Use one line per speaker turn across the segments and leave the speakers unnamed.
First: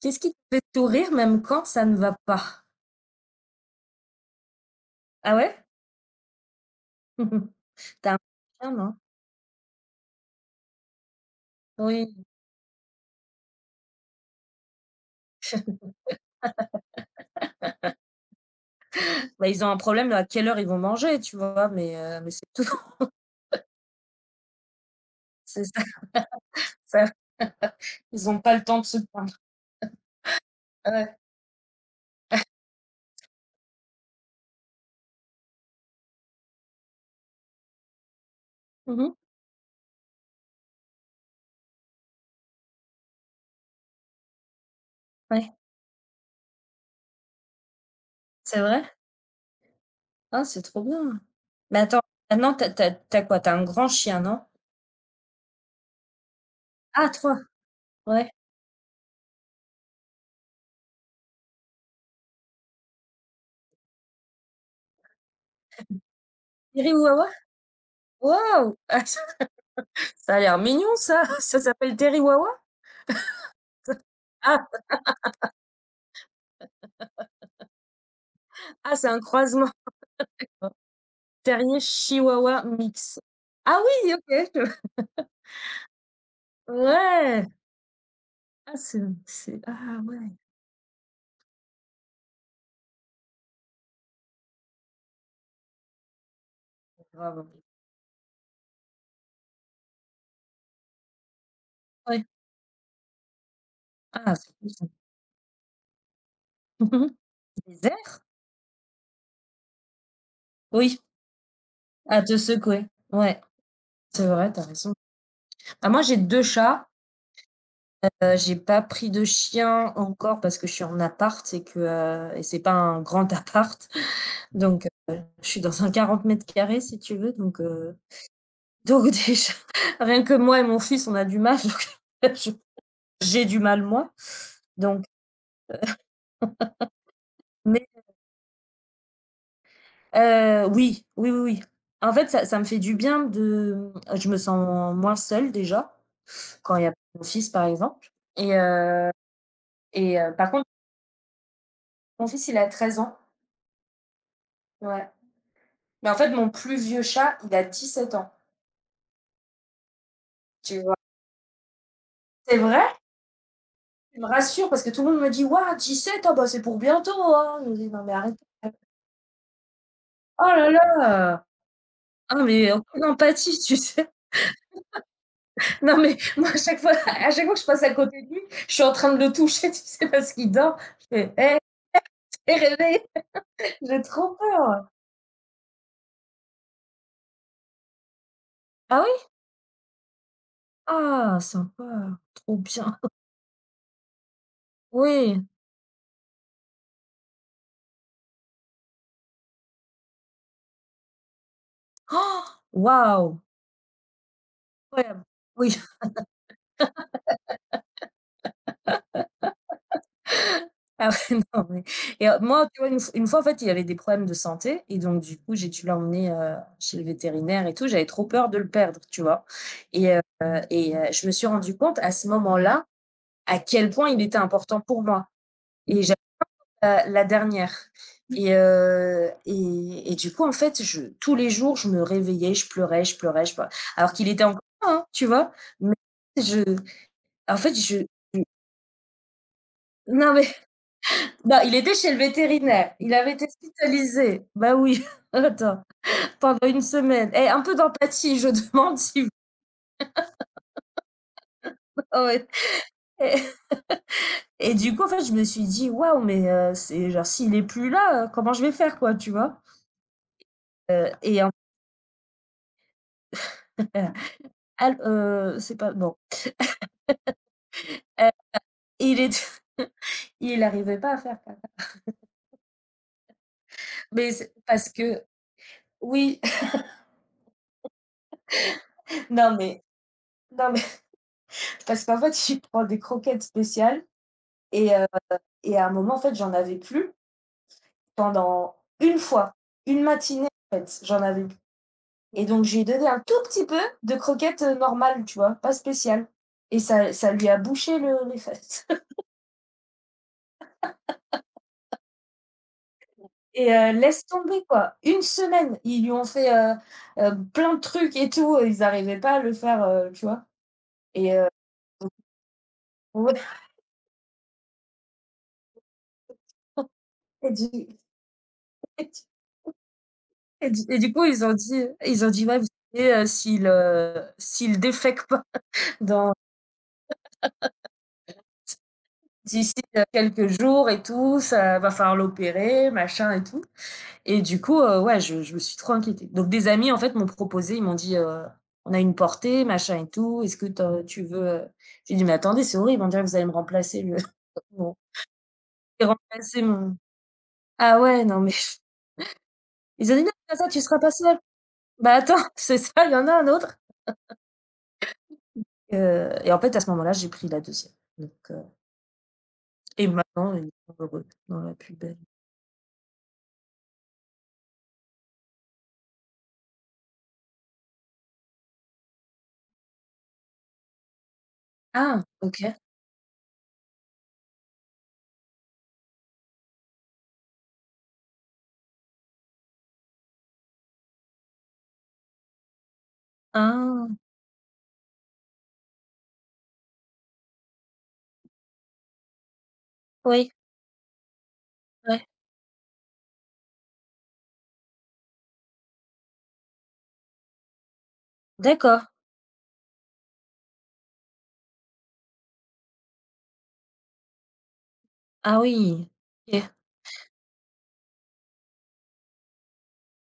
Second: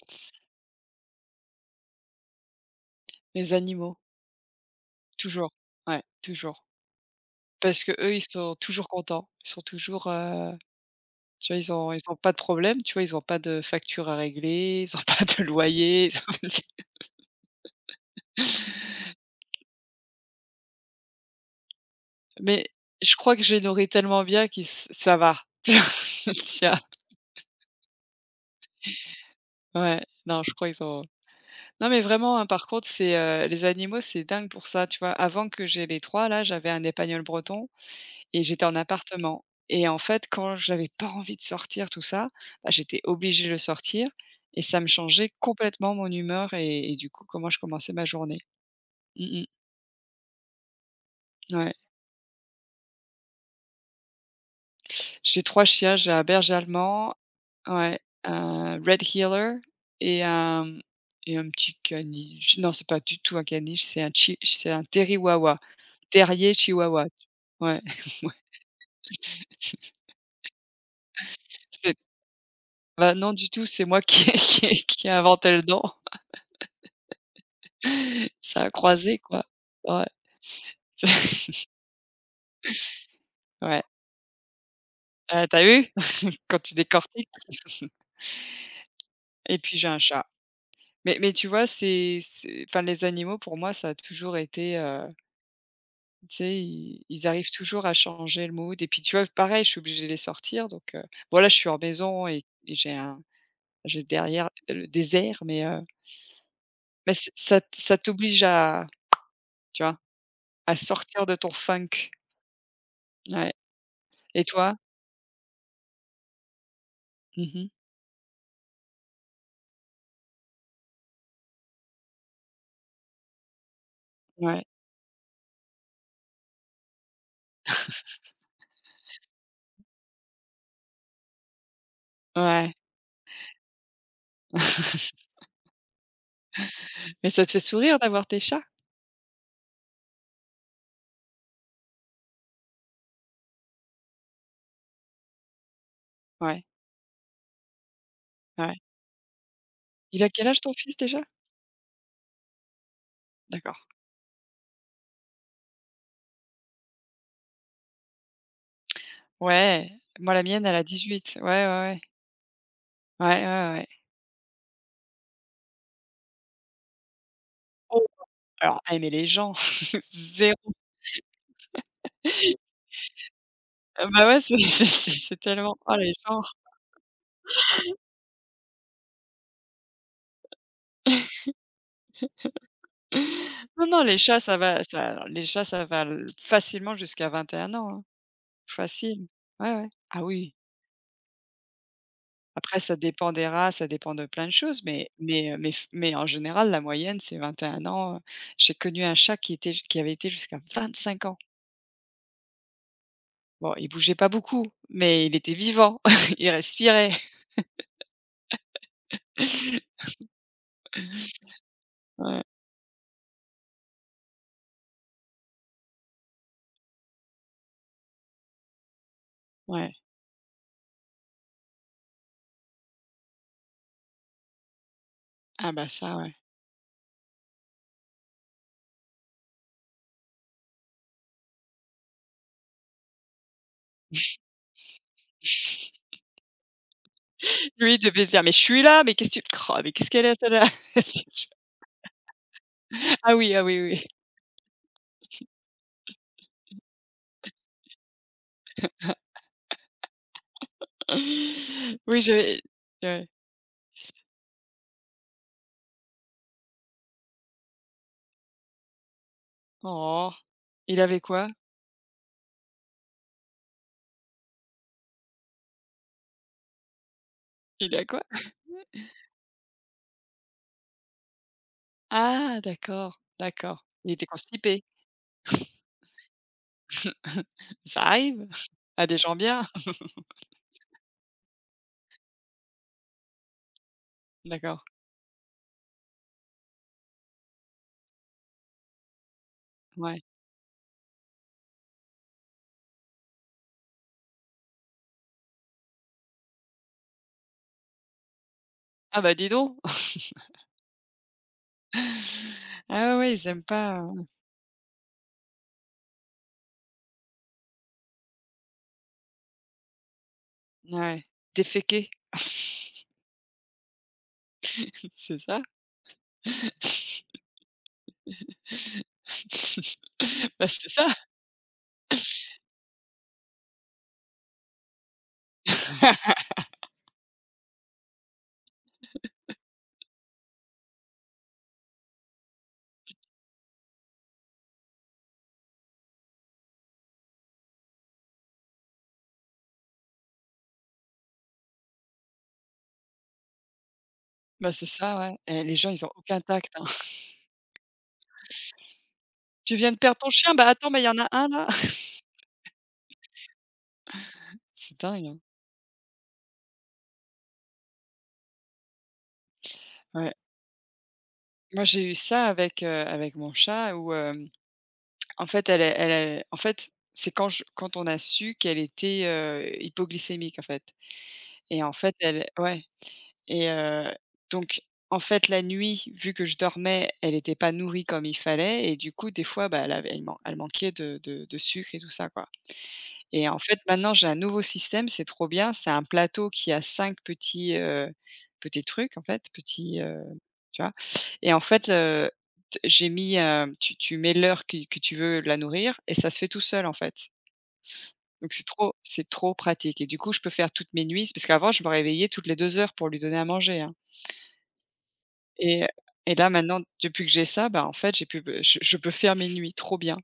Qu'est-ce qui te fait sourire même quand ça ne va pas?
Les animaux,
Ah
toujours,
ouais?
ouais, toujours. Parce que eux
T'as un
ils sont
chien,
toujours
non?
contents, ils sont toujours, tu vois, ils ont ils
Oui,
ont pas de problème, tu vois? Ils ont pas de facture à régler, ils ont pas de loyer, ils ont pas de-
bah, ils ont un problème à quelle heure ils vont manger, tu vois? Mais c'est
mais
tout.
je crois que je les nourris tellement bien qu'ils ça va.
C'est ça,
tiens.
ça ils ont pas le temps de se plaindre.
Ouais, non, je crois ils ont
Ouais.
non mais vraiment, hein, par contre, c'est, les animaux, c'est dingue pour ça, tu vois? Avant que j'ai les 3 là, j'avais un épagneul breton. Et j'étais en
Mmh.
appartement et en fait, quand j'avais pas envie de sortir tout ça, bah, j'étais obligée de le sortir et ça me changeait
Ouais,
complètement mon humeur et du coup, comment je commençais ma journée.
c'est vrai?
Mmh mh.
Ah, c'est trop bien.
Ouais.
Mais attends, maintenant t'as t'as tu quoi? T'as un grand chien, non?
J'ai 3 chiens, j'ai un berger
Ah
allemand,
trois.
ouais,
Ouais.
un red heeler et un et un petit caniche. Non, c'est pas du tout un caniche, c'est un chi c'est un terriwawa, terrier chihuahua.
Terriwawa?
Ouais, ouais,
Waouh! Ah, ça a l'air mignon ça. Ça
c'est
s'appelle Terriwawa?
bah, non du tout, c'est moi qui qui
Ah,
ai qui ai inventé le nom. Ça a
ah, c'est
croisé
un
quoi.
croisement
Ouais.
terrier chihuahua mix. Ah
Ouais,
oui, OK,
tu vu? Quand tu décortiques.
ouais! Ah, c'est
Et
c'est
puis j'ai un
ah
chat.
ouais!
Mais tu vois, c'est enfin, les animaux pour moi, ça a toujours été, tu sais, ils
Grave.
arrivent toujours à changer le mood et puis tu vois, pareil, je suis obligée de les sortir donc bon là, je suis en maison
Ouais.
et j'ai
Ah,
derrière
c'est fou ça.
le désert
Mmh mh.
mais ç ça t
Des
ça
airs?
t'oblige à tu vois, à
Oui,
sortir de ton funk.
à te secouer. Ouais,
Ouais.
c'est
Et
vrai, tu as
toi?
raison. Bah, moi, j'ai 2 chats,
Mmh.
j'ai pas pris de chien encore parce que je suis en appart et que et c'est pas un grand appart
Ouais,
donc je suis dans un 40 mètres carrés si tu veux donc donc déjà, rien que moi et mon fils, on a du mal donc je
ouais.
j'ai du mal moi donc
Mais ça te fait sourire
mais
d'avoir tes chats?
Oui, oui, oui, oui. En fait, ça me fait du bien de je me sens moins seule déjà,
Ouais,
quand il y a mon fils, par exemple. et
ouais.
heu
Il a quel
Par
âge
contre,
ton fils déjà?
mon fils, il a 13 ans,
D'accord.
ouais. Mais en fait, mon plus vieux chat, il a 17 ans,
Ouais, moi la mienne, elle
tu
a
vois?
18. Ouais, ouais, ouais.
«C'est vrai?»
Ouais, ouais, ouais.
Tu me rassures parce que tout le monde me dit: «Waouh, 17, ah bah, c'est pour bientôt, hein». Je dis:
Oh!
«Non mais arrêtez».
Alors, elle, mais les gens,
Oh là
zéro.
là! Ah mais aucune empathie, tu
Ah
sais?
bah, ouais, c'est c'est tellement oh
Non
les
mais
gens.
moi, à chaque fois, à chaque fois que je passe à côté de lui, je suis en train de le toucher, tu sais? Parce qu'il dort. Je fais: «Hé!» Et rêver,
Non,
j'ai
non, les
trop
chats, ça va
peur.
ça alors, les chats, ça va l facilement jusqu'à 21 ans, hein.
Ah
Facile.
oui?
Ouais, ouais. Ah oui.
Ah sympa, trop
Après ça
bien.
dépend des races, ça dépend de plein de choses,
Oui.
mais f mais en général, la moyenne, c'est 21 ans. J'ai connu un chat qui avait été jusqu'à 25 ans.
Oh, waouh!
Bon, il bougeait pas beaucoup,
Incroyable.
mais il était
Oui,
vivant, il respirait.
ah ouais, non, mais
Ouais,
moi, tu vois, une fois, en fait, il y avait des problèmes de santé et donc du coup, j'ai dû l'emmener, chez le vétérinaire et tout. J'avais trop peur de le perdre, tu vois?
ouais.
Et heu je me suis rendu compte à ce moment-là à quel point il était important pour moi.
Ah bah
Et j'a
ça, ouais.
La dernière et du coup, en fait, je tous les jours, je me réveillais, je pleurais, je pleurais, je pleu alors qu'il était encore là, hein, tu vois? Mais je en fait,
Lui, il
je
devait se dire: «Mais je suis là, mais qu'est-ce que tu oh, mais qu'est-ce qu'elle
non,
est
mais
celle-là?»
bah, il était chez le vétérinaire, il avait
Ah
été
oui, ah oui, oui.
hospitalisé. Bah, oui, attends, pendant une semaine. Et un peu d'empathie, je demande, tu vois?
Oui,
Ouais.
je ouais.
et et du coup, en fait, je me suis dit: «Waouh, mais c'est genre s'il est plus là, comment je vais faire, quoi?» tu vois?
Oh! Il avait
Et
quoi?
en fait, al c'est pas, non,
Il a quoi?
il était. Il arrivait pas à faire caca.
Ah d'accord, d'accord. Il était
Mais c'est
constipé.
parce que oui,
Ça arrive à des gens
non
bien.
mais non mais parce qu'en fait, il prends des croquettes spéciales
D'accord,
et heu et à un moment, en fait, j'en avais plus, pendant une fois, une
ouais.
matinée, en fait, j'en avais plus, et donc j'ai donné un tout petit peu de croquettes, normales, tu vois? Pas spéciales. Et ça lui a bouché le les fesses.
Ah bah dis donc! Ah ouais, ouais, ils aiment
Et
pas,
laisse tomber, quoi. Une semaine, ils lui ont fait, plein de trucs et tout, ils arrivaient pas à le faire, tu vois?
ouais,
Et heu
déféquer.
ouais
C'est ça.
et du
Bah,
Et du
c'est
et
ça.
du coup, ils ont dit: «Ouais, vous savez, s'il défèque pas dans d'ici, quelques jours et tout, ça va falloir l'opérer, machin et tout» et du coup, ouais, je me suis trop inquiétée. Donc des amis, en fait, m'ont proposé, ils m'ont dit, «On a une portée, machin et tout, est-ce que te tu veux, heu?» j'ai dit: «Mais attendez, c'est horrible, on dirait que vous allez me remplacer le
Bah, c'est
mon
ça, ouais. Eh, les gens, ils
et
ont aucun
remplacer
tact, hein.
mon» ah ouais, non mais
«Tu viens de
ils ont
perdre
dit:
ton
«Non,
chien?
comme
Bah,
ça, tu
attends,
seras
mais il y
pas
en a
seule».
un, là!»
Bah attends, c'est ça, il y en a un autre,
C'est dingue, hein.
et en fait, à ce moment-là, j'ai pris la 2 donc heu. Et
Ouais.
maintenant, ils sont heureux dans la
Moi,
plus.
j'ai eu ça avec, avec mon chat où, en fait, elle est en fait, c'est quand je quand on a su qu'elle était, hypoglycémique, en fait et en fait,
Ah,
elle
OK.
ouais. Et donc en fait, la nuit, vu que je dormais, elle était pas nourrie comme il fallait et du coup, des fois, bah, elle manquait de sucre et tout ça, quoi. Et en fait,
Ah,
maintenant, j'ai un nouveau système, c'est trop bien. C'est un plateau qui a 5 petits, petits trucs, en fait, petits,
oui,
tu vois? Et en fait,
ouais,
le t j'ai mis, tu mets l'heure qui que tu veux la nourrir et ça se fait tout seul, en fait. Donc
d'accord.
c'est trop pratique et du coup, je peux faire toutes mes nuits. Parce qu'avant, je me réveillais toutes les 2 heures pour lui donner à manger, hein.
Ah
Et
oui,
là
OK.
maintenant, depuis que j'ai ça, bah, en fait, j'ai pu je peux faire mes nuits, trop bien.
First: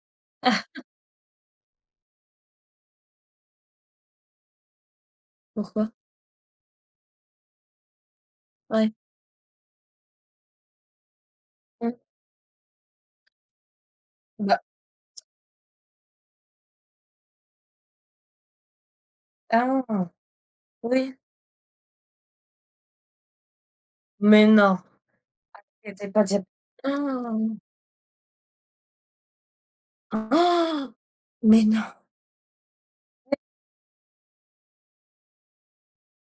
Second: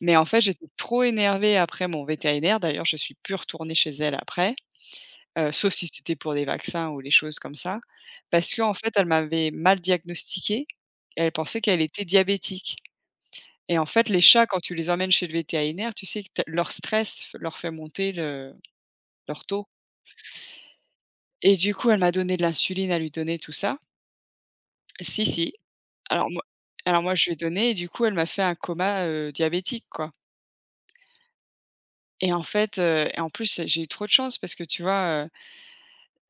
Mais en fait, j'étais
Ah,
trop énervée après mon vétérinaire, d'ailleurs, je suis plus retournée chez elle après, sauf si
pourquoi?
c'était pour des vaccins ou des choses comme ça. Parce qu'en fait,
Ouais.
elle m'avait mal diagnostiquée, elle pensait qu'elle
Mmh.
était diabétique et en fait, les chats,
Bah,
quand tu les emmènes chez le vétérinaire, tu sais que tu leur stress f leur fait monter le leur taux
ah, oui.
et du coup, elle m'a donné de l'insuline à lui donner, tout ça.
Mais non,
Si, si.
elle était pas
Alors moi
diab,
alors moi, je lui ai
ah!
donné et du coup, elle m'a fait un coma, diabétique, quoi.
Ah! Mais non.
Et en fait, et en plus, j'ai eu trop de chance parce que tu vois,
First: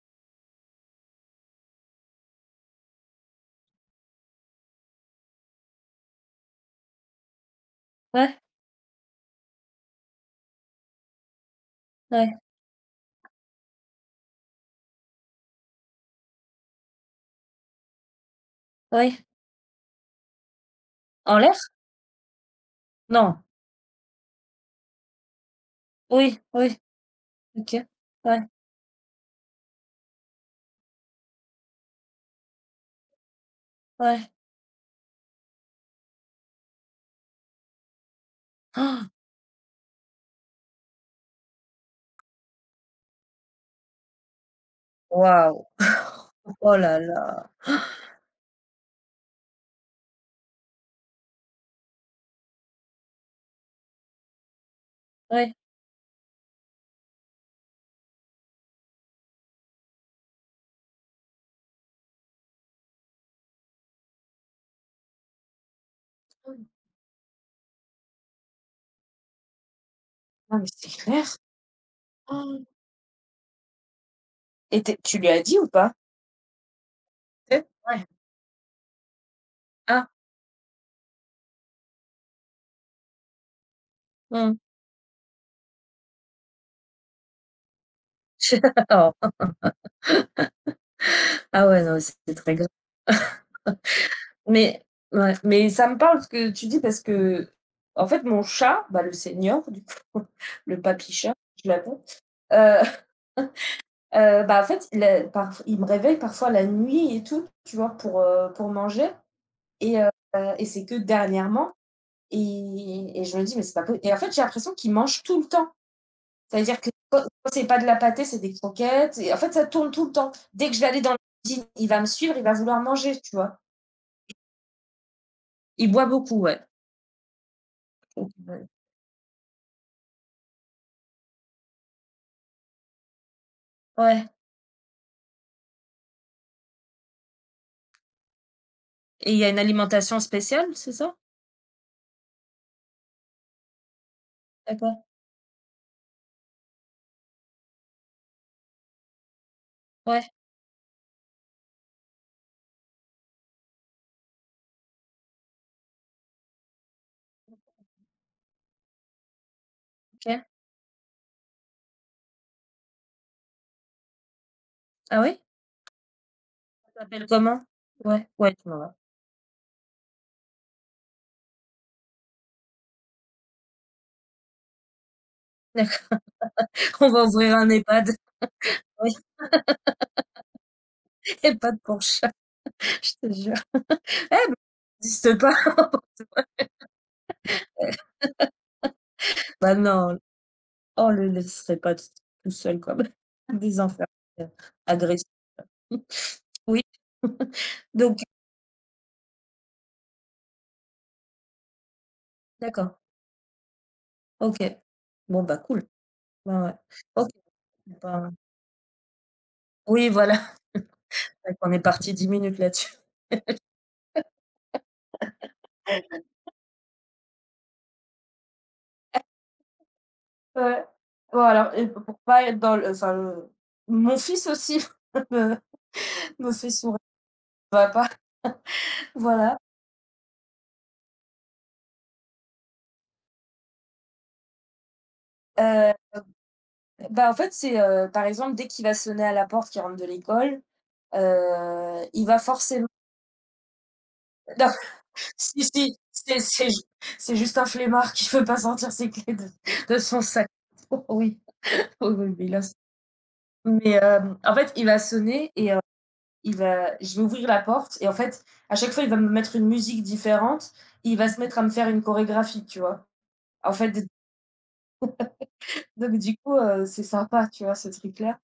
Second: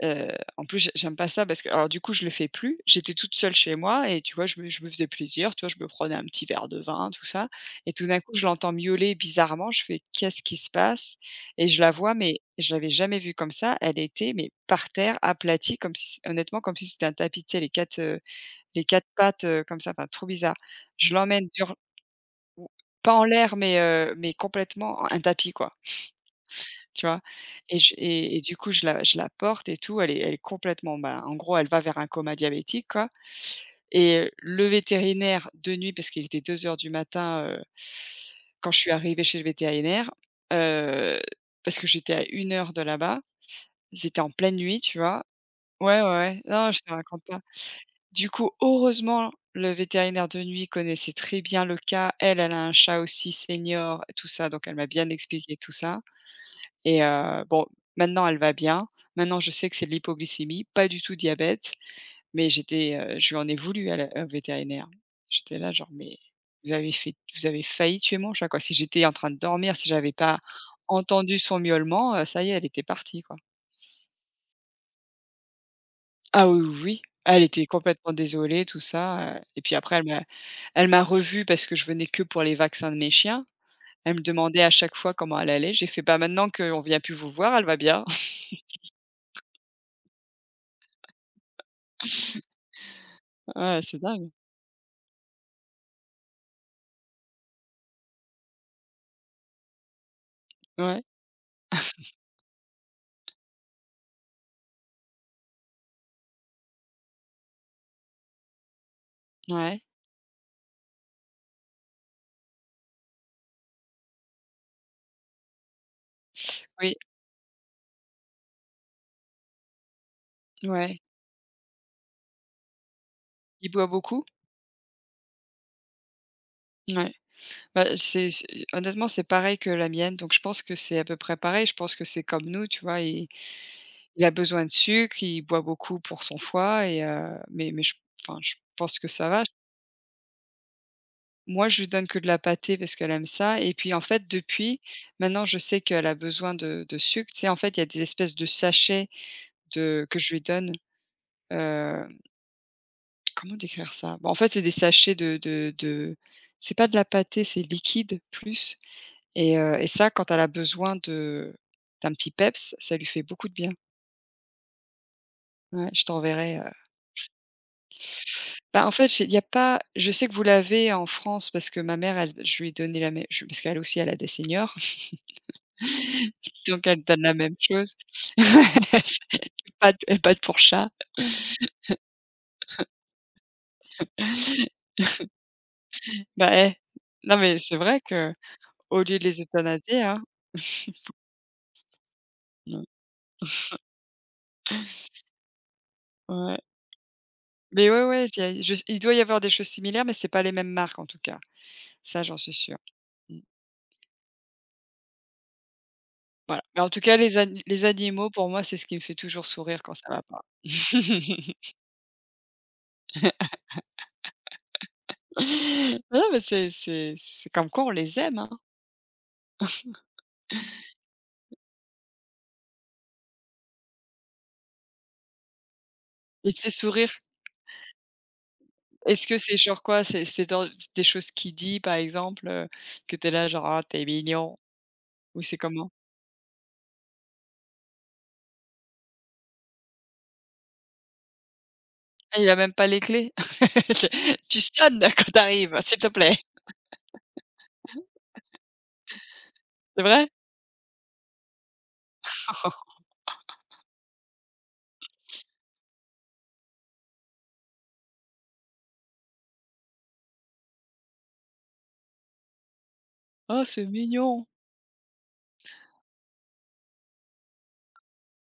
heu, en plus, j'aime pas ça parce que alors du coup, je le fais plus. J'étais toute seule chez moi et tu vois, je me faisais plaisir, tu vois? Je me prenais un petit verre de vin, tout ça et tout d'un coup,
Ouais,
je l'entends miauler bizarrement. Je fais: «Qu'est-ce qui se passe?» Et je la vois,
ouais,
mais je l'avais jamais vue comme ça. Elle était, mais par terre, aplatie, comme si honnêtement, comme si c'était un tapis, tu sais, les quatre
ouais.
pattes, comme ça, enfin trop bizarre. Je
En
l'emmène.
l'air?
Ou pas en
Non.
l'air, mais complètement un tapis, quoi,
Oui, oui,
tu vois?
OK.
Et je
Ouais,
et du coup, je la porte et tout, elle est complètement bah en gros, elle va vers un coma diabétique, quoi. Et
ouais.
le vétérinaire de nuit, parce qu'il était 2 heures du matin, quand je suis
Ah.
arrivée chez le vétérinaire, heu, parce que j'étais à 1 heure de là-bas, c'était en pleine nuit, tu vois?
Waouh!
Ouais, ouais, ouais. Non,
Oh
je te
là
raconte
là!
pas. Du coup, heureusement, le vétérinaire de nuit connaissait très bien le cas. Elle, elle a un chat aussi senior, tout ça, donc elle m'a bien
Ouais.
expliqué tout ça et bon, maintenant elle va bien. Maintenant, je sais que c'est de l'hypoglycémie, pas du tout diabète, mais j'étais, je lui en ai voulu à la au vétérinaire. J'étais là genre: «Mais vous avez failli tuer mon chat, quoi». Si j'étais en train de dormir, si j'avais pas
Ah mais c'est clair.
entendu son miaulement, ça y est,
Ah.
elle était partie, quoi.
Et tu lui as dit ou pas?
Ah oui, oui, oui. Elle était
Ouais.
complètement désolée, tout ça, et puis après elle
Ah,
m'a elle m'a revue parce que je venais que pour les vaccins de mes chiens. Elle me
mmh.
demandait à chaque fois comment elle allait. J'ai fait: «Bah, maintenant qu'on vient plus vous voir, elle va bien».
Oh. Ah ouais, non, c'est très grave.
Ouais, c'est dingue.
Mais ouais, mais ça me parle ce que tu dis parce que en fait, mon chat, bah, le senior, du coup, le
Ouais,
papy chat, je l'appelle, heu bah, en fait, il me réveille parfois la nuit et tout, tu vois, pour manger.
ouais,
et heu et c'est que dernièrement. Et je me dis: «Mais c'est pas po» et en fait, j'ai l'impression qu'il mange tout le temps. C'est-à-dire que
oui,
quand c'est pas de la pâtée, c'est des croquettes et en fait, ça tourne tout le temps. Dès que je vais
ouais.
aller dans la cuisine, il va me suivre, il va vouloir manger, tu vois?
Il boit beaucoup?
Il boit beaucoup, ouais.
Ouais. Bah, c'est
OK,
c'est
ouais.
honnêtement, c'est pareil que la mienne, donc je pense que c'est à peu près pareil. Je pense que c'est comme nous, tu vois? Il
Ouais,
a besoin de sucre, il boit beaucoup pour son foie et mais je enfin, je pense que ça
et il
va.
y a une alimentation spéciale, c'est ça?
Moi, je lui donne que de la pâtée parce qu'elle aime ça et puis, en fait, depuis,
D'accord,
maintenant, je sais qu'elle a besoin de sucre. Tu sais, en fait, il y a des espèces de sachets de que
ouais,
je lui donne, heu, comment décrire ça? Bah, en fait, c'est des sachets de c'est pas de la pâtée, c'est liquide plus et ça, quand elle
OK.
a besoin de d'un petit peps, ça lui fait beaucoup de bien.
Ah oui?
Ouais, je t'enverrai,
Ça s'appelle comment? Ouais, ouais, tu
bah, en
m'envoies.
fait, j'ai il y a pas je sais que vous l'avez en France parce que ma mère, elle je lui ai donné la mê je parce qu'elle aussi, elle a des seniors.
D'accord,
Donc elle
on
donne
va
la même
ouvrir un
chose.
EHPAD. Oui,
Pas de et pâtes pour chat.
EHPAD pour chat, je te jure. Eh ben, ça existe pas.
Bah, eh, non mais c'est vrai que au lieu de les
Bah
euthanasier,
non,
hein,
on le laisserait pas tout seul
mmh,
quoi des enfants, heu, agressifs.
ouais.
Oui,
Mais ouais,
donc
ouais, il doit y avoir des choses similaires, mais c'est pas les mêmes marques en tout cas. Ça, j'en suis sûre.
d'accord,
Mmh,
OK. Bon, bah, cool. Ouais,
voilà.
ouais.
Mais en tout cas,
OK.
les animaux
Ben,
pour moi, c'est ce qui me fait toujours sourire quand ça
oui,
va
voilà,
pas.
c'est vrai qu'on est parti 10 minutes là-dessus.
Non mais c'est comme quoi on les aime, hein.
Ouais. Voilà et p pour pas être dans le enfin, le mon fils aussi me me
Il te
fait
fait
sourire,
sourire.
ça va pas.
Est-ce que c'est
Voilà,
genre quoi? C'est dans des choses qu'il dit par exemple, que t'es là genre: «Ah, tu mignon». Ou c'est comment?
heu, bah, en fait, c'est, par exemple, dès qu'il va sonner à la porte, qu'il rentre de l'école, il va
Ah, il a même pas
forcément
les clés? Tu
non,
sonnes quand
si,
t'arrives, s'il
si,
te plaît.
c'est juste un flemmard qui veut pas sortir ses clés de
C'est
son
vrai?
sac. Oui, oui, oui, oui, là, c'est mais hem, en fait, il va sonner et il va je vais ouvrir la porte et en fait, à chaque fois, il va me mettre une musique différente et il va se mettre à me faire une chorégraphie, tu vois?
Oh,
En
c'est
fait, d
mignon.
donc du coup, c'est sympa, tu vois, ce truc-là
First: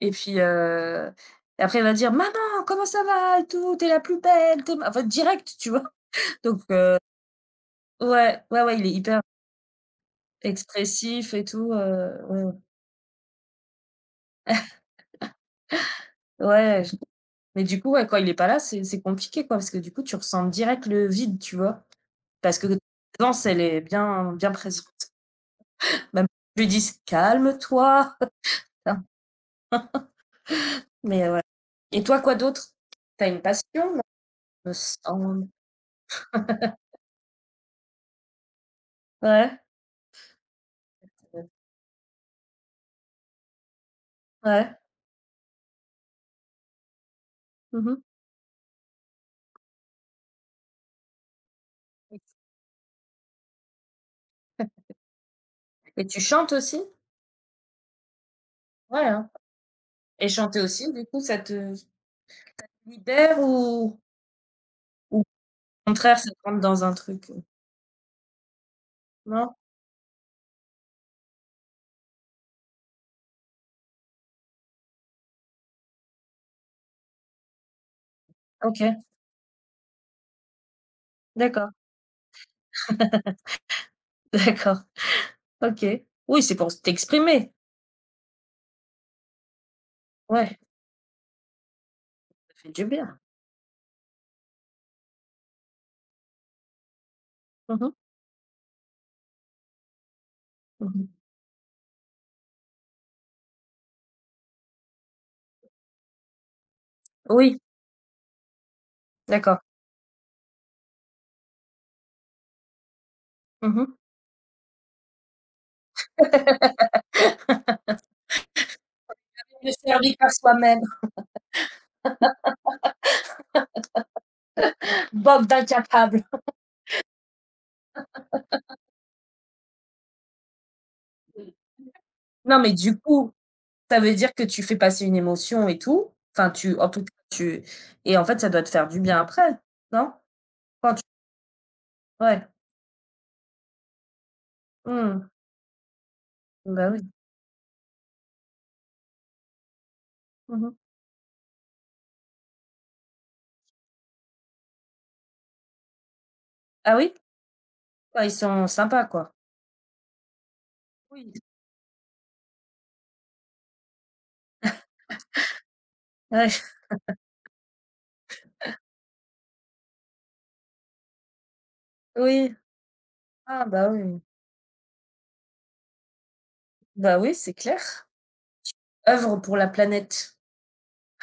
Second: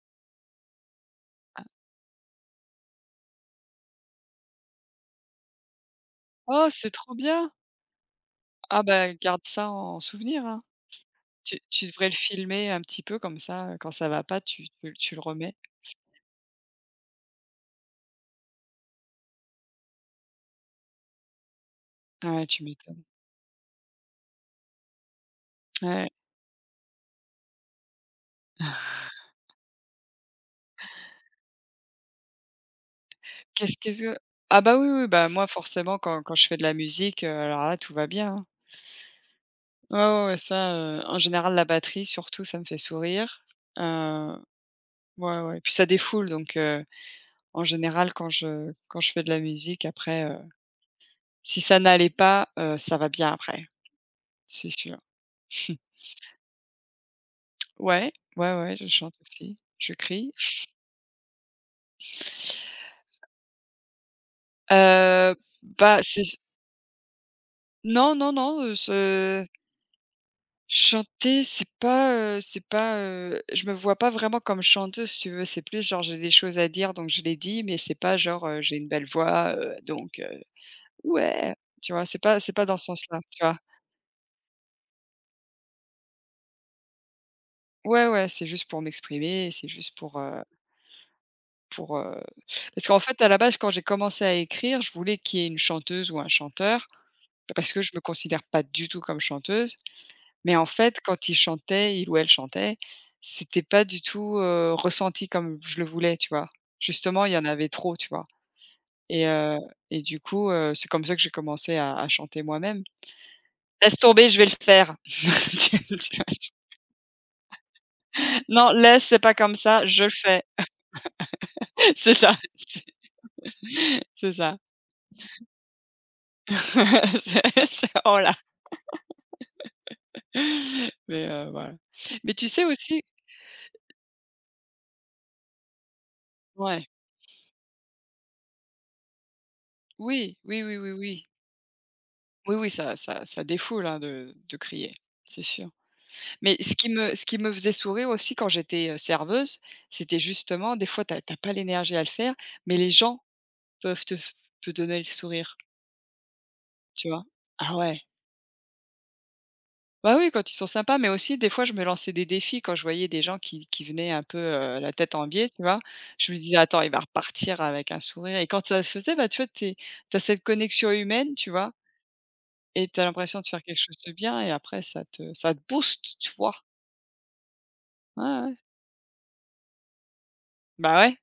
et puis, après, il va dire: «Maman, comment ça va et tout? T'es la plus belle, t'es ma» en fait, direct, tu vois? Donc
Oh, c'est trop bien.
ouais, ouais, ouais,
Ah
il est
bah,
hyper
garde ça en souvenir, hein.
expressif et
Tu
tout,
tu devrais le
ouais,
filmer un petit peu comme ça, quand ça va pas, tu le remets.
ouais, j mais du coup, ouais, quand il est pas là, c'est compliqué, quoi, parce que du coup, tu ressens direct le vide, tu vois?
Ouais,
Parce
tu
que la
m'étonnes.
présence, elle est bien bien présente.
Ouais.
Même si je lui dis calme-toi. Mais voilà. Et toi, quoi d'autre? T'as une passion,
Qu'est-ce que ah
me
bah, oui, oui, oui, bah, moi
semble.
forcément quand je fais de la musique, alors là, tout va bien, hein.
Ouais,
Ouais, ouais, ouais, ça, en général la batterie surtout, ça me fait sourire. Heu,
ouais.
ouais, ouais, et puis ça défoule donc en
Mmh.
général, quand je fais de la musique après, si ça n'allait
Oui.
pas, ça va bien après, c'est sûr.
Et tu chantes aussi?
Ouais, ouais, ouais, je
Ouais,
chante
hein.
aussi, je
Et
crie.
chanter aussi, du coup, ça te libère ou
Heu,
au
bah,
contraire,
c'est
ça te rentre dans un truc, heu?
non, non, non, ce
Non?
chanter, c'est pas, je me vois pas vraiment comme chanteuse, si tu veux. C'est plus genre j'ai des choses à dire, donc je les dis, mais c'est pas genre, j'ai une
OK,
belle voix, donc ouais,
d'accord,
tu vois? C'est pas dans ce sens-là, tu vois?
d'accord, OK. Oui, c'est pour t'exprimer.
Ouais, ouais, c'est juste pour m'exprimer,
Ouais,
Pour,
ça fait du
parce qu'en fait,
bien.
à la base, quand j'ai commencé à écrire, je voulais qu'il y ait une chanteuse ou un chanteur, parce
Mmh
que
mh.
je me considère pas du tout comme chanteuse. Mais en fait,
Mmh.
quand il chantait, il ou elle chantait, c'était pas du tout, ressenti comme je le voulais, tu vois? Justement, il y en
Oui,
avait trop, tu vois? Et heu
d'accord.
et du coup, c'est comme ça que j'ai commencé à chanter moi-même.
Mmh
«Laisse
mh.
tomber, je vais le faire!» Tu vois? «Non, laisse, c'est pas comme ça, je le
Mieux par
fais!»
soi-même.
C'est ça, c'est c'est ça.
bob d'incapable.
C'est oh là. Mais voilà. Mais tu
Non,
sais
mais du
aussi
coup, ça veut dire que tu fais passer une émotion et tout. Enfin, tu,
ouais.
en tout cas, tu, et en fait, ça doit te faire du bien après, non?
Oui, oui, oui, oui,
Quand tu,
oui.
ouais,
Oui, oui, ça défoule, hein, de crier,
mmh,
c'est sûr. Mais ce qui
bah, oui.
me ce qui me faisait sourire aussi quand j'étais, serveuse, c'était
Mmh.
justement des fois t'as as pas l'énergie à le faire, mais les gens peuvent te donner le sourire,
Ah
tu
oui?
vois? Ah ouais.
Bah, ils sont sympas, quoi.
Bah, oui, quand ils sont sympas, mais
Oui.
aussi des fois je me lançais des défis quand je voyais des gens qui venaient un peu, la tête en biais, tu vois? Je me
Ouais,
disais: «Attends, il va repartir avec un sourire» et quand ça se faisait, bah, tu vois, tu es cette connexion humaine, tu vois?
oui.
Et t'as l'impression de faire
Ah
quelque
bah,
chose de
oui.
bien et après ça te booste, tu vois?
Bah, oui, c'est clair.
Ouais, ouais.
Œuvre pour la planète.
Bah, ouais.